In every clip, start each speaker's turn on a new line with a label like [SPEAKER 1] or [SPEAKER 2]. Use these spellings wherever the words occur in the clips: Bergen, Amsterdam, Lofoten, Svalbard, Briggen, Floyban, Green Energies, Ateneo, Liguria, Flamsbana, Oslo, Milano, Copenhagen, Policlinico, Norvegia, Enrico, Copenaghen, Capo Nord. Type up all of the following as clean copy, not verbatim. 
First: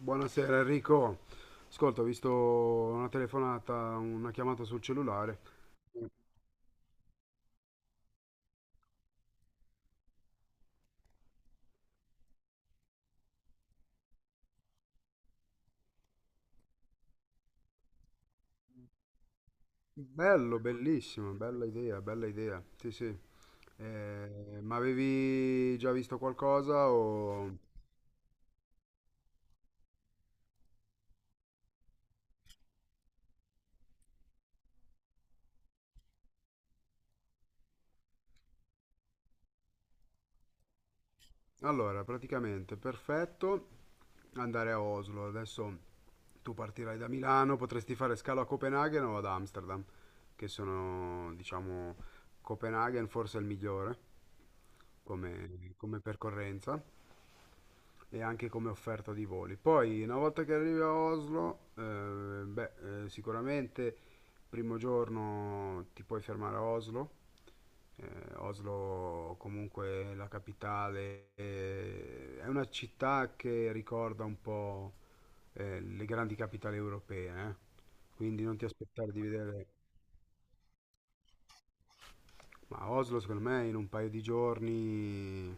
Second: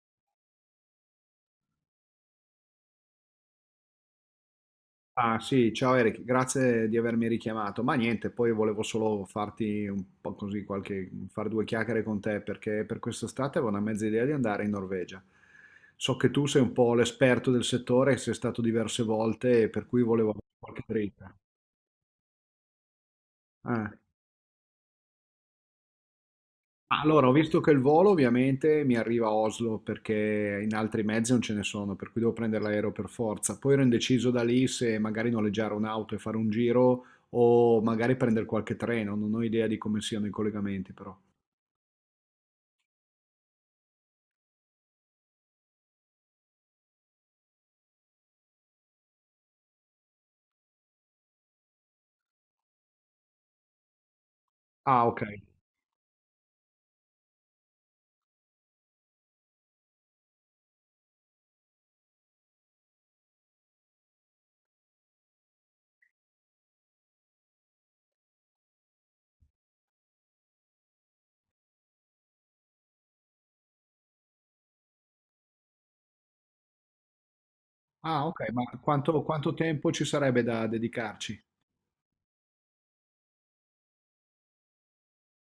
[SPEAKER 1] Buonasera Enrico. Ascolta, ho visto una telefonata, una chiamata sul cellulare.
[SPEAKER 2] Ah sì, ciao Eric, grazie di avermi richiamato. Ma niente, poi volevo solo farti un po' così far due chiacchiere con te perché per quest'estate avevo una mezza idea di andare in Norvegia. So che tu sei un po' l'esperto del settore, sei stato diverse volte, per cui volevo
[SPEAKER 1] Bello,
[SPEAKER 2] qualche
[SPEAKER 1] bellissimo,
[SPEAKER 2] dritta.
[SPEAKER 1] bella idea, bella idea. Sì, sì.
[SPEAKER 2] Eh.
[SPEAKER 1] Ma avevi già visto qualcosa
[SPEAKER 2] Allora, ho
[SPEAKER 1] o...
[SPEAKER 2] visto che il volo ovviamente mi arriva a Oslo perché in altri mezzi non ce ne sono, per cui devo prendere l'aereo per forza. Poi ero indeciso da lì se magari noleggiare un'auto e fare un giro o magari prendere qualche treno, non ho idea di come siano i collegamenti però.
[SPEAKER 1] Allora, praticamente perfetto andare a Oslo. Adesso tu partirai da Milano, potresti fare scalo a Copenaghen o ad Amsterdam, che sono, diciamo, Copenaghen forse è il migliore
[SPEAKER 2] Ah, ok.
[SPEAKER 1] come, come percorrenza. E anche come offerta di voli. Poi, una volta che arrivi a Oslo, beh, sicuramente primo giorno ti puoi fermare a Oslo. Oslo, comunque è la capitale, è una città che ricorda un po' le grandi capitali europee, eh.
[SPEAKER 2] Ah,
[SPEAKER 1] Quindi
[SPEAKER 2] ok,
[SPEAKER 1] non
[SPEAKER 2] ma
[SPEAKER 1] ti aspettare di
[SPEAKER 2] quanto
[SPEAKER 1] vedere...
[SPEAKER 2] tempo ci sarebbe da dedicarci?
[SPEAKER 1] Ma Oslo, secondo me, in un paio di giorni...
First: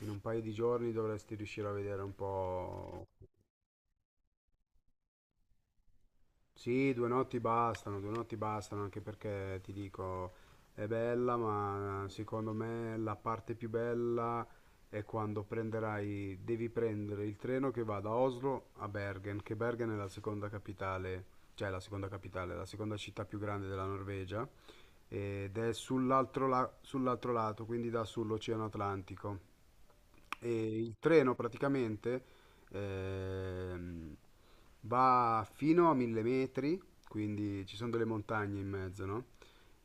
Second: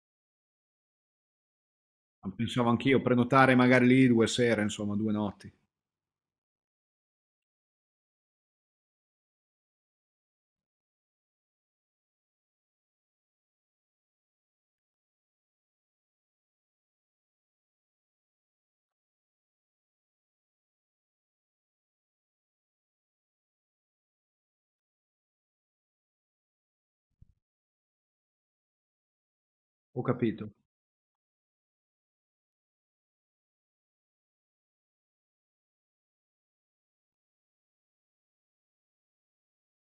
[SPEAKER 1] In un paio di giorni dovresti riuscire a vedere un
[SPEAKER 2] Pensavo anch'io,
[SPEAKER 1] po'.
[SPEAKER 2] prenotare magari lì due sere, insomma, due notti.
[SPEAKER 1] Sì, due notti bastano, anche perché ti dico, è bella, ma secondo me la parte più bella è quando prenderai, devi prendere il treno che va da Oslo a Bergen, che Bergen è la seconda capitale, cioè la seconda capitale, la seconda città più grande della Norvegia, ed è sull'altro la- sull'altro lato, quindi dà sull'Oceano Atlantico.
[SPEAKER 2] Ho capito.
[SPEAKER 1] E il treno praticamente ehm, va fino a 1000 metri, quindi ci sono delle montagne in mezzo, no?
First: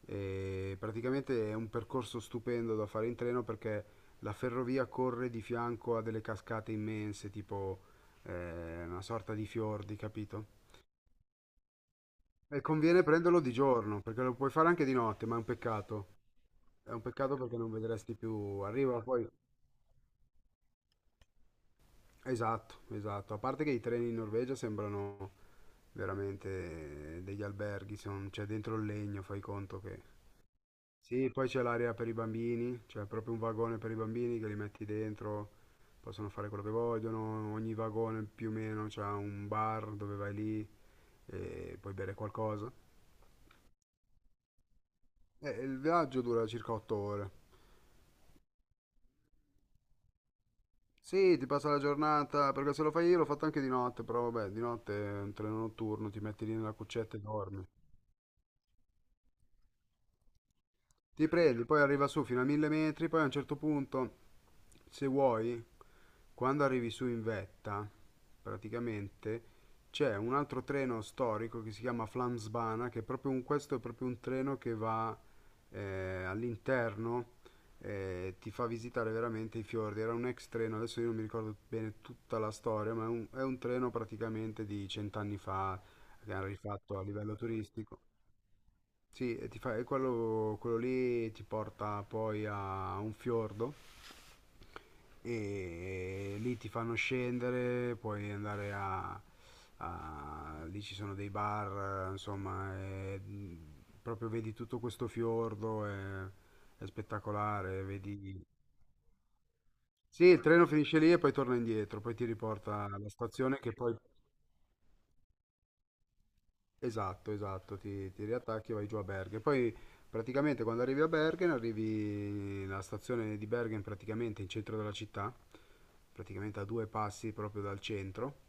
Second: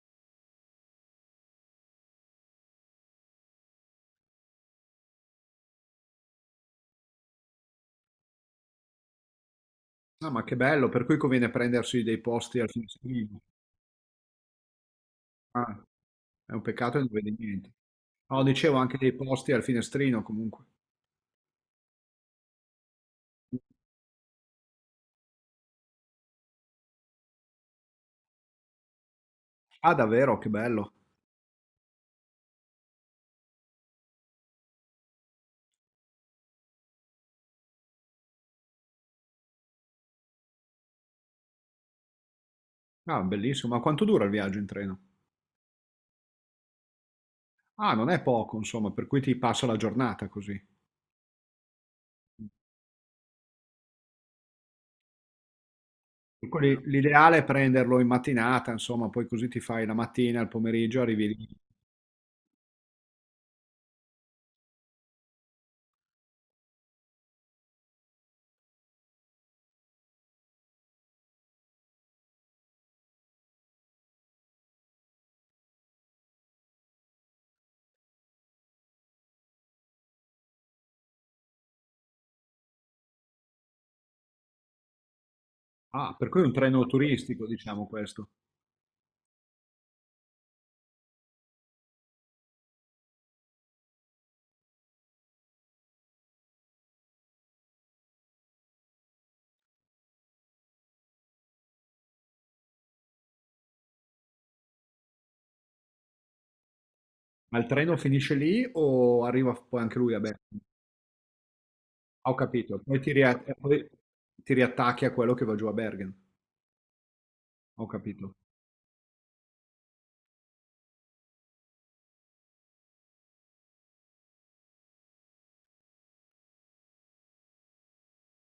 [SPEAKER 1] E praticamente è un percorso stupendo da fare in treno perché la ferrovia corre di fianco a delle cascate immense, tipo una sorta di fiordi,
[SPEAKER 2] No, ma
[SPEAKER 1] capito?
[SPEAKER 2] che bello, per cui conviene prendersi dei posti
[SPEAKER 1] E
[SPEAKER 2] al
[SPEAKER 1] conviene prenderlo
[SPEAKER 2] finestrino.
[SPEAKER 1] di giorno, perché lo puoi fare anche di notte, ma è un
[SPEAKER 2] Ah,
[SPEAKER 1] peccato.
[SPEAKER 2] è un
[SPEAKER 1] È
[SPEAKER 2] peccato che
[SPEAKER 1] un
[SPEAKER 2] non vedi
[SPEAKER 1] peccato perché
[SPEAKER 2] niente.
[SPEAKER 1] non vedresti più.
[SPEAKER 2] No, dicevo anche
[SPEAKER 1] Arriva
[SPEAKER 2] dei
[SPEAKER 1] poi.
[SPEAKER 2] posti al finestrino comunque.
[SPEAKER 1] Esatto, esatto. A parte che i treni in Norvegia sembrano veramente degli alberghi, son- c'è dentro il legno, fai conto
[SPEAKER 2] Ah,
[SPEAKER 1] che...
[SPEAKER 2] davvero, che bello.
[SPEAKER 1] Sì, poi c'è l'area per i bambini, c'è proprio un vagone per i bambini che li metti dentro, possono fare quello che vogliono, ogni vagone più o meno c'ha un bar dove vai lì e puoi bere qualcosa.
[SPEAKER 2] Ah, bellissimo. Ma quanto dura il viaggio in treno?
[SPEAKER 1] E il viaggio dura circa 8 ore.
[SPEAKER 2] Ah, non è poco, insomma, per cui ti passa la giornata così.
[SPEAKER 1] Sì, ti passa la giornata, perché se lo fai, io l'ho fatto anche di notte, però vabbè, di notte è un treno notturno, ti metti
[SPEAKER 2] Per
[SPEAKER 1] lì nella
[SPEAKER 2] cui
[SPEAKER 1] cuccetta e
[SPEAKER 2] l'ideale è
[SPEAKER 1] dormi.
[SPEAKER 2] prenderlo in mattinata, insomma, poi così ti fai la mattina, il pomeriggio, arrivi
[SPEAKER 1] Ti
[SPEAKER 2] lì.
[SPEAKER 1] prendi, poi arriva su fino a 1000 metri, poi a un certo punto, se vuoi, quando arrivi su in vetta, praticamente c'è un altro treno storico che si chiama Flamsbana, che è proprio un, questo è proprio un treno che va all'interno e ti fa visitare veramente i fiordi. Era un ex treno, adesso io non mi ricordo bene tutta la storia, ma è un treno praticamente di cent'anni fa
[SPEAKER 2] Ah, per
[SPEAKER 1] che
[SPEAKER 2] cui è
[SPEAKER 1] hanno
[SPEAKER 2] un treno
[SPEAKER 1] rifatto a livello
[SPEAKER 2] turistico, diciamo
[SPEAKER 1] turistico.
[SPEAKER 2] questo.
[SPEAKER 1] Sì, e ti fa- e quello lì ti porta poi a un fiordo e lì ti fanno scendere, puoi andare a, a- lì ci sono dei bar, insomma, e, proprio vedi tutto questo fiordo, è
[SPEAKER 2] Ma il
[SPEAKER 1] spettacolare,
[SPEAKER 2] treno finisce
[SPEAKER 1] vedi...
[SPEAKER 2] lì o arriva poi anche lui a
[SPEAKER 1] Sì, il
[SPEAKER 2] Bergen?
[SPEAKER 1] treno finisce lì e poi torna indietro, poi ti
[SPEAKER 2] Ah, ho capito.
[SPEAKER 1] riporta
[SPEAKER 2] Poi
[SPEAKER 1] alla
[SPEAKER 2] ti, ria- e
[SPEAKER 1] stazione che
[SPEAKER 2] poi
[SPEAKER 1] poi...
[SPEAKER 2] ti riattacchi a quello che va giù a Bergen.
[SPEAKER 1] Esatto, esatto,
[SPEAKER 2] Ho
[SPEAKER 1] ti
[SPEAKER 2] capito.
[SPEAKER 1] riattacchi e vai giù a Bergen. Poi praticamente quando arrivi a Bergen, arrivi nella stazione di Bergen, praticamente in centro della città, praticamente a due passi proprio dal centro.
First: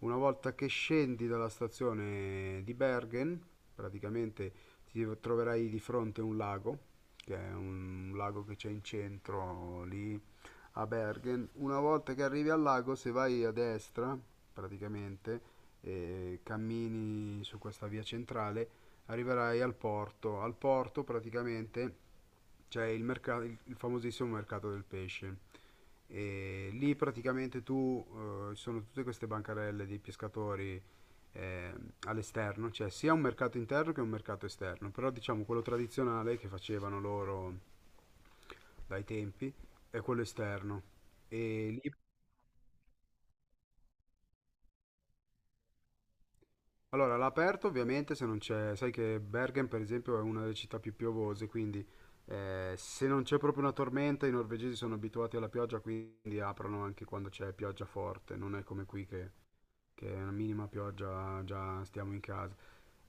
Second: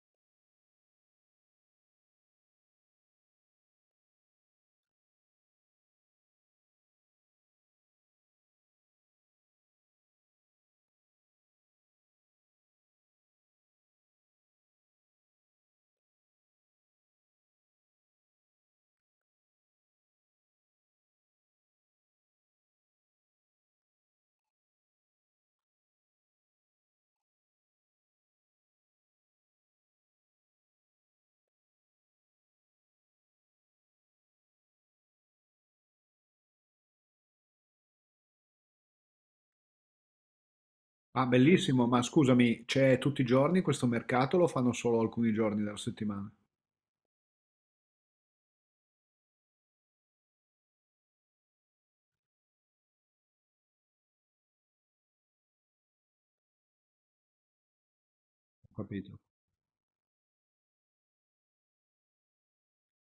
[SPEAKER 1] Una volta che scendi dalla stazione di Bergen, praticamente ti troverai di fronte un lago, che è un lago che c'è in centro lì a Bergen, una volta che arrivi al lago, se vai a destra, praticamente, e cammini su questa via centrale, arriverai al porto. Al porto, praticamente, c'è il mercato, il famosissimo mercato del pesce. E lì praticamente tu ci sono tutte queste bancarelle dei pescatori eh, all'esterno, c'è sia un mercato interno che un mercato esterno, però diciamo quello tradizionale che facevano loro dai tempi è quello esterno.
[SPEAKER 2] Ah,
[SPEAKER 1] E
[SPEAKER 2] bellissimo,
[SPEAKER 1] lì-
[SPEAKER 2] ma scusami, c'è tutti i giorni questo mercato o lo fanno solo alcuni giorni della settimana?
[SPEAKER 1] allora, all'aperto ovviamente se non c'è, sai che Bergen per esempio è una delle città più piovose, quindi se non c'è proprio una tormenta, i norvegesi sono abituati alla pioggia, quindi aprono anche quando c'è pioggia forte, non è
[SPEAKER 2] Ho
[SPEAKER 1] come qui
[SPEAKER 2] capito.
[SPEAKER 1] che è una minima pioggia, già stiamo in casa.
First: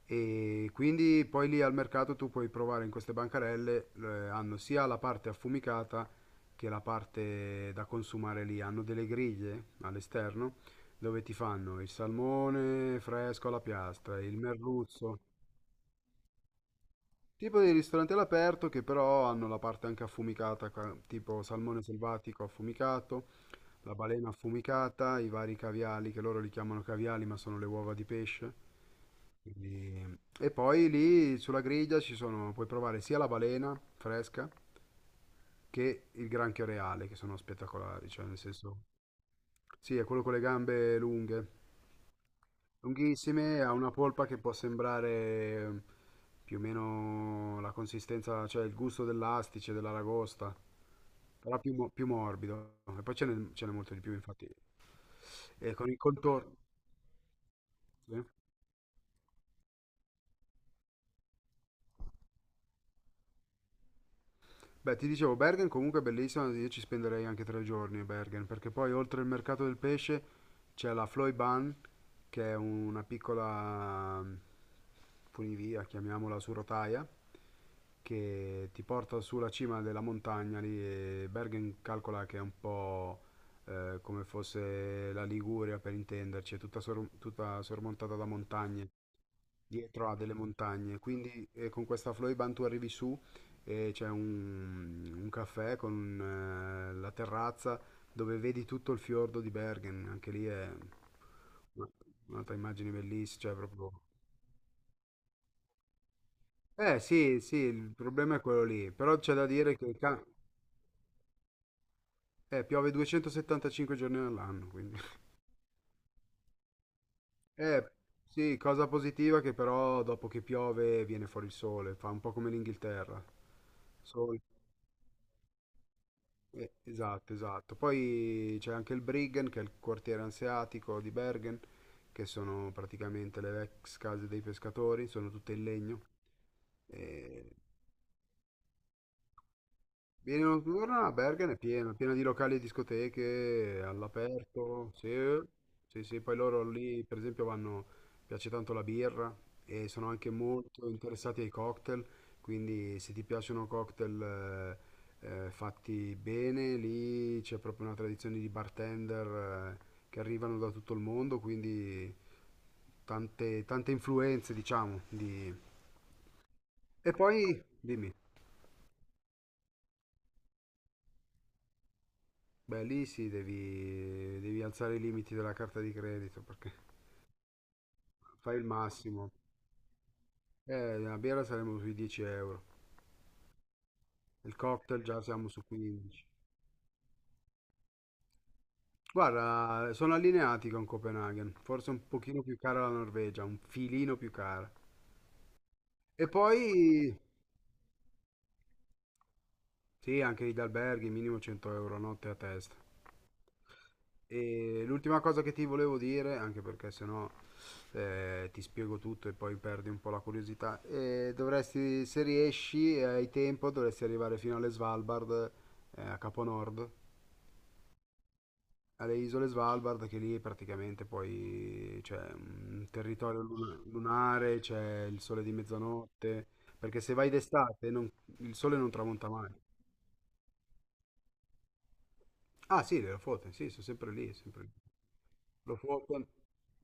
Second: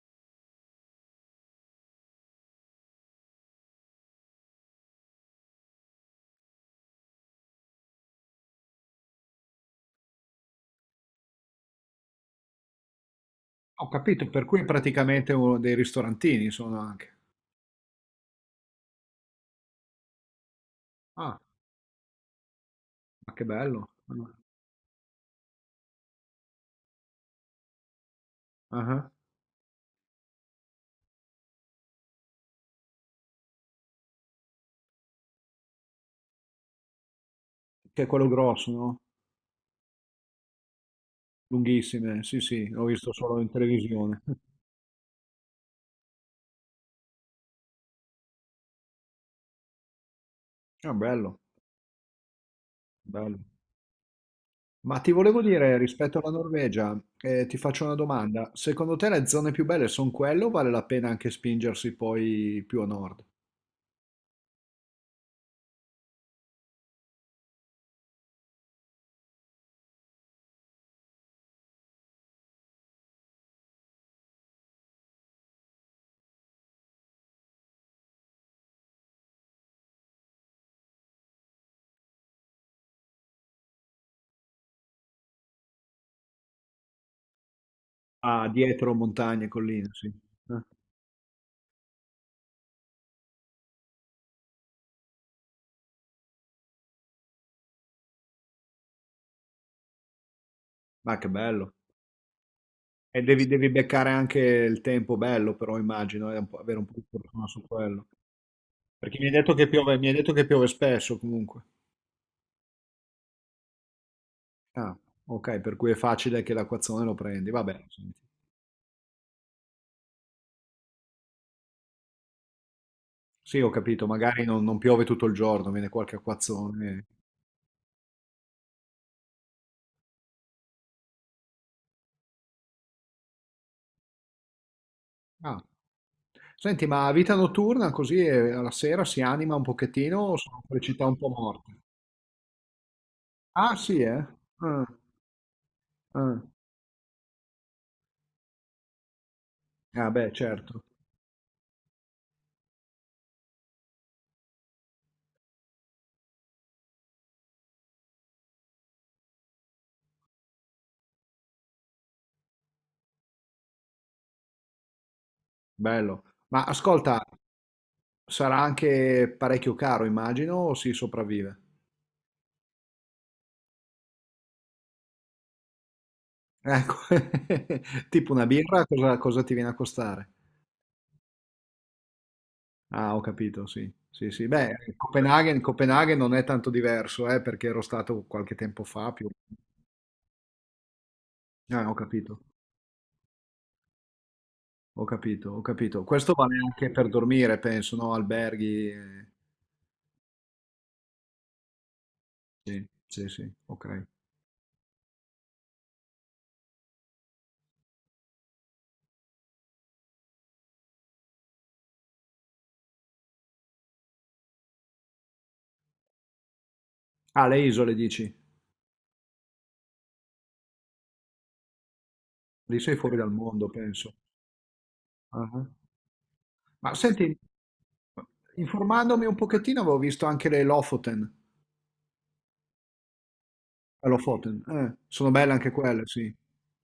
[SPEAKER 1] E quindi poi lì al mercato tu puoi provare in queste bancarelle, hanno sia la parte affumicata che la parte da consumare lì, hanno delle griglie all'esterno dove ti fanno il salmone fresco alla
[SPEAKER 2] Ho
[SPEAKER 1] piastra,
[SPEAKER 2] capito,
[SPEAKER 1] il
[SPEAKER 2] per cui è
[SPEAKER 1] merluzzo,
[SPEAKER 2] praticamente uno dei ristorantini sono anche.
[SPEAKER 1] tipo dei ristoranti all'aperto che però hanno la parte anche affumicata, ca-
[SPEAKER 2] Ah,
[SPEAKER 1] tipo salmone selvatico affumicato,
[SPEAKER 2] ma che bello.
[SPEAKER 1] la balena affumicata, i vari caviali che loro li chiamano caviali ma sono le uova di pesce.
[SPEAKER 2] Ah, ah.
[SPEAKER 1] E poi lì sulla griglia ci sono, puoi provare sia la balena fresca che il granchio reale, che sono
[SPEAKER 2] Che è
[SPEAKER 1] spettacolari, cioè
[SPEAKER 2] quello
[SPEAKER 1] nel
[SPEAKER 2] grosso,
[SPEAKER 1] senso,
[SPEAKER 2] no?
[SPEAKER 1] sì, è quello con le gambe lunghe,
[SPEAKER 2] Lunghissime, sì, sì, l'ho visto solo in
[SPEAKER 1] lunghissime, ha una
[SPEAKER 2] televisione.
[SPEAKER 1] polpa che può sembrare più o meno la consistenza, cioè il gusto dell'astice, dell'aragosta,
[SPEAKER 2] Ah, bello,
[SPEAKER 1] però più, mo- più morbido. E poi ce
[SPEAKER 2] bello.
[SPEAKER 1] n'è ce n'è molto di più, infatti.
[SPEAKER 2] Ma ti volevo
[SPEAKER 1] E
[SPEAKER 2] dire,
[SPEAKER 1] con il
[SPEAKER 2] rispetto alla
[SPEAKER 1] contorno.
[SPEAKER 2] Norvegia, ti faccio una
[SPEAKER 1] Sì.
[SPEAKER 2] domanda. Secondo te le zone più belle sono quelle o vale la pena anche spingersi poi più a nord?
[SPEAKER 1] Beh, ti dicevo, Bergen comunque è bellissima, io ci spenderei anche 3 giorni a Bergen, perché poi oltre il mercato del pesce c'è la Floyban, che è una piccola funivia, chiamiamola su rotaia, che ti porta sulla cima della montagna lì, e Bergen calcola che è un po' come fosse la Liguria, per intenderci, è tutta, sor- tutta sormontata da
[SPEAKER 2] Ah,
[SPEAKER 1] montagne,
[SPEAKER 2] dietro montagne, colline, sì.
[SPEAKER 1] dietro a delle
[SPEAKER 2] Eh?
[SPEAKER 1] montagne, quindi con questa Floyban tu arrivi su e c'è un caffè con la terrazza dove vedi tutto il fiordo di Bergen, anche lì è
[SPEAKER 2] Ma che bello.
[SPEAKER 1] una- un'altra immagine
[SPEAKER 2] E
[SPEAKER 1] bellissima,
[SPEAKER 2] devi,
[SPEAKER 1] cioè
[SPEAKER 2] devi
[SPEAKER 1] proprio...
[SPEAKER 2] beccare anche il tempo bello, però immagino, e avere un po'
[SPEAKER 1] Eh
[SPEAKER 2] di
[SPEAKER 1] sì,
[SPEAKER 2] fortuna
[SPEAKER 1] sì,
[SPEAKER 2] su
[SPEAKER 1] il
[SPEAKER 2] quello.
[SPEAKER 1] problema è quello lì,
[SPEAKER 2] Perché
[SPEAKER 1] però c'è da dire che il
[SPEAKER 2] mi hai
[SPEAKER 1] ca-
[SPEAKER 2] detto che piove spesso comunque.
[SPEAKER 1] piove 275 giorni all'anno,
[SPEAKER 2] Ah,
[SPEAKER 1] quindi...
[SPEAKER 2] ok, per cui è facile che l'acquazzone lo prendi. Vabbè,
[SPEAKER 1] Eh
[SPEAKER 2] senti.
[SPEAKER 1] sì, cosa positiva che però dopo che piove viene fuori il sole, fa un po' come l'Inghilterra.
[SPEAKER 2] Sì, ho capito, magari non piove tutto il giorno, viene qualche acquazzone.
[SPEAKER 1] Esatto, esatto. Poi c'è anche il Briggen, che è il quartiere anseatico di Bergen, che sono praticamente le ex case dei pescatori, sono tutte
[SPEAKER 2] Ah.
[SPEAKER 1] in legno.
[SPEAKER 2] Senti, ma vita
[SPEAKER 1] E
[SPEAKER 2] notturna così alla sera si anima un pochettino o
[SPEAKER 1] vieni
[SPEAKER 2] sono per città
[SPEAKER 1] notturna a
[SPEAKER 2] un po'
[SPEAKER 1] Bergen è
[SPEAKER 2] morte?
[SPEAKER 1] piena, piena di locali e
[SPEAKER 2] Ah,
[SPEAKER 1] discoteche
[SPEAKER 2] sì, eh? Ah,
[SPEAKER 1] all'aperto, sì, sì, sì, poi
[SPEAKER 2] ah.
[SPEAKER 1] loro lì per esempio vanno, piace tanto la birra e
[SPEAKER 2] Ah,
[SPEAKER 1] sono anche
[SPEAKER 2] beh, certo.
[SPEAKER 1] molto interessati ai cocktail, quindi se ti piacciono cocktail, fatti bene, lì c'è proprio una tradizione di bartender eh, che arrivano da tutto il mondo, quindi tante, tante influenze diciamo di...
[SPEAKER 2] Bello. Ma
[SPEAKER 1] E
[SPEAKER 2] ascolta,
[SPEAKER 1] poi, dimmi.
[SPEAKER 2] sarà anche parecchio caro, immagino, o si sopravvive?
[SPEAKER 1] Beh, lì sì, devi, devi alzare i limiti della carta di credito perché
[SPEAKER 2] Ecco, tipo una
[SPEAKER 1] fai il
[SPEAKER 2] birra, cosa,
[SPEAKER 1] massimo.
[SPEAKER 2] cosa ti viene a costare?
[SPEAKER 1] La birra saremo sui 10 euro,
[SPEAKER 2] Ah, ho capito, sì. Sì, sì.
[SPEAKER 1] il
[SPEAKER 2] Beh,
[SPEAKER 1] cocktail già siamo
[SPEAKER 2] Copenaghen,
[SPEAKER 1] su
[SPEAKER 2] Copenaghen
[SPEAKER 1] 15.
[SPEAKER 2] non è tanto diverso, perché ero stato qualche tempo fa più.
[SPEAKER 1] Guarda, sono allineati con Copenaghen,
[SPEAKER 2] Ah,
[SPEAKER 1] forse
[SPEAKER 2] ho
[SPEAKER 1] un
[SPEAKER 2] capito,
[SPEAKER 1] pochino più cara la Norvegia, un filino più cara.
[SPEAKER 2] ho capito, ho capito.
[SPEAKER 1] E
[SPEAKER 2] Questo vale anche per
[SPEAKER 1] poi,
[SPEAKER 2] dormire, penso, no? Alberghi.
[SPEAKER 1] sì, anche gli alberghi, minimo 100 € a notte a testa.
[SPEAKER 2] Sì, sì, sì, ok.
[SPEAKER 1] E l'ultima cosa che ti volevo dire, anche perché sennò ti spiego tutto e poi perdi un po' la curiosità, dovresti, se riesci e hai tempo, dovresti arrivare fino alle Svalbard, a Capo Nord,
[SPEAKER 2] Ah, le isole dici?
[SPEAKER 1] alle isole Svalbard, che lì praticamente poi c'è
[SPEAKER 2] Lì
[SPEAKER 1] un
[SPEAKER 2] sei fuori dal
[SPEAKER 1] territorio
[SPEAKER 2] mondo,
[SPEAKER 1] luna-
[SPEAKER 2] penso.
[SPEAKER 1] lunare, c'è il sole
[SPEAKER 2] Ah,
[SPEAKER 1] di
[SPEAKER 2] ah.
[SPEAKER 1] mezzanotte,
[SPEAKER 2] Ma
[SPEAKER 1] perché se vai
[SPEAKER 2] senti,
[SPEAKER 1] d'estate non- il sole non
[SPEAKER 2] informandomi
[SPEAKER 1] tramonta
[SPEAKER 2] un
[SPEAKER 1] mai.
[SPEAKER 2] pochettino avevo visto anche le Lofoten.
[SPEAKER 1] Ah sì, le Lofoten, sì, sono sempre lì,
[SPEAKER 2] Lofoten,
[SPEAKER 1] sempre lì.
[SPEAKER 2] sono belle anche
[SPEAKER 1] Lo
[SPEAKER 2] quelle,
[SPEAKER 1] fu- con-
[SPEAKER 2] sì.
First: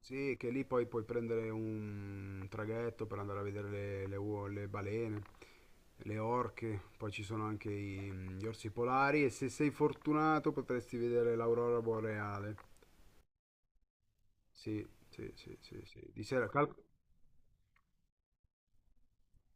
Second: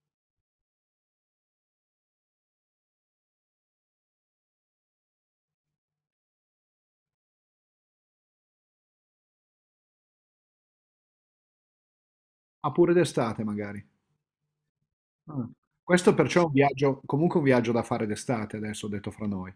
[SPEAKER 1] sì, che lì poi puoi prendere un traghetto per andare a vedere le uo- le balene, le orche, poi ci sono anche i- gli orsi polari e se sei fortunato potresti vedere l'aurora boreale.
[SPEAKER 2] Ah, pure d'estate magari.
[SPEAKER 1] Sì, sì,
[SPEAKER 2] Ah.
[SPEAKER 1] sì, sì, sì.
[SPEAKER 2] Questo
[SPEAKER 1] Di
[SPEAKER 2] perciò è
[SPEAKER 1] sera,
[SPEAKER 2] un
[SPEAKER 1] cal-
[SPEAKER 2] viaggio, comunque un viaggio da fare d'estate, adesso ho detto fra noi.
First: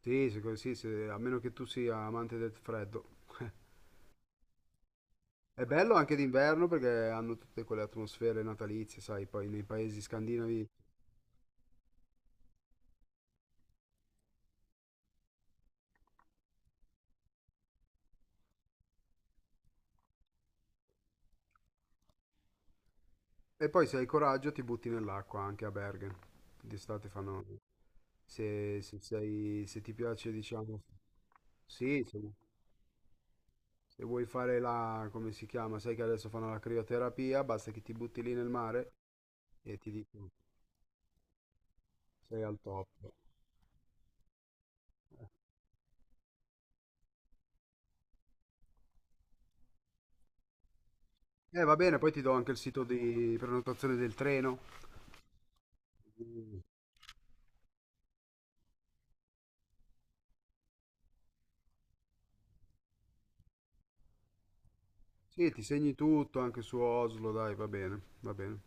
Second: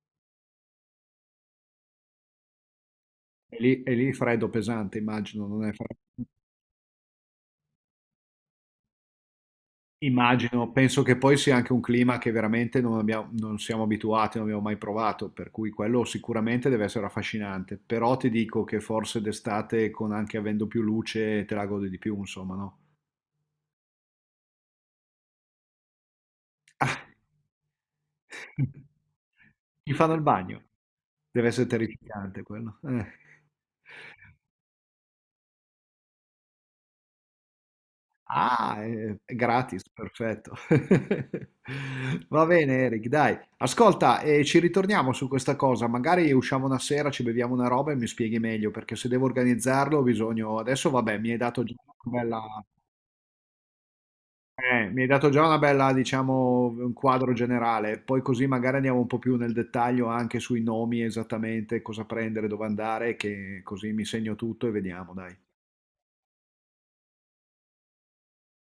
[SPEAKER 1] sì, se- a meno che tu sia amante del freddo.
[SPEAKER 2] E lì, e lì freddo pesante, immagino, non
[SPEAKER 1] È
[SPEAKER 2] è
[SPEAKER 1] bello anche
[SPEAKER 2] freddo.
[SPEAKER 1] d'inverno perché hanno tutte quelle atmosfere natalizie, sai, poi nei paesi scandinavi.
[SPEAKER 2] Immagino, penso che poi sia anche un clima che veramente non siamo abituati, non abbiamo mai provato, per cui quello sicuramente deve essere affascinante, però ti dico che forse d'estate, con anche avendo più luce, te la godi di più, insomma, no?
[SPEAKER 1] E poi se hai coraggio ti butti nell'acqua anche a Bergen. D'estate fanno... Se, se sei- se
[SPEAKER 2] Gli
[SPEAKER 1] ti
[SPEAKER 2] fanno il
[SPEAKER 1] piace,
[SPEAKER 2] bagno.
[SPEAKER 1] diciamo...
[SPEAKER 2] Dev'essere
[SPEAKER 1] Sì, se,
[SPEAKER 2] terrificante quello, eh.
[SPEAKER 1] se vuoi fare la... come si chiama? Sai che adesso fanno la crioterapia, basta che ti butti lì nel
[SPEAKER 2] Ah,
[SPEAKER 1] mare
[SPEAKER 2] è
[SPEAKER 1] e
[SPEAKER 2] gratis,
[SPEAKER 1] ti dico
[SPEAKER 2] perfetto.
[SPEAKER 1] sei
[SPEAKER 2] Va
[SPEAKER 1] al
[SPEAKER 2] bene
[SPEAKER 1] top.
[SPEAKER 2] Eric, dai. Ascolta, ci ritorniamo su questa cosa, magari usciamo una sera, ci beviamo una roba e mi spieghi meglio, perché se devo organizzarlo ho bisogno adesso vabbè,
[SPEAKER 1] Va bene, poi
[SPEAKER 2] una
[SPEAKER 1] ti do
[SPEAKER 2] bella
[SPEAKER 1] anche il sito di prenotazione del treno.
[SPEAKER 2] Mi hai dato già una bella,
[SPEAKER 1] Mm.
[SPEAKER 2] diciamo, un quadro generale, poi così magari andiamo un po' più nel dettaglio anche sui nomi esattamente, cosa prendere, dove andare, che così mi segno tutto e vediamo, dai.
[SPEAKER 1] Sì, ti segni tutto anche su Oslo, dai, va bene, va bene.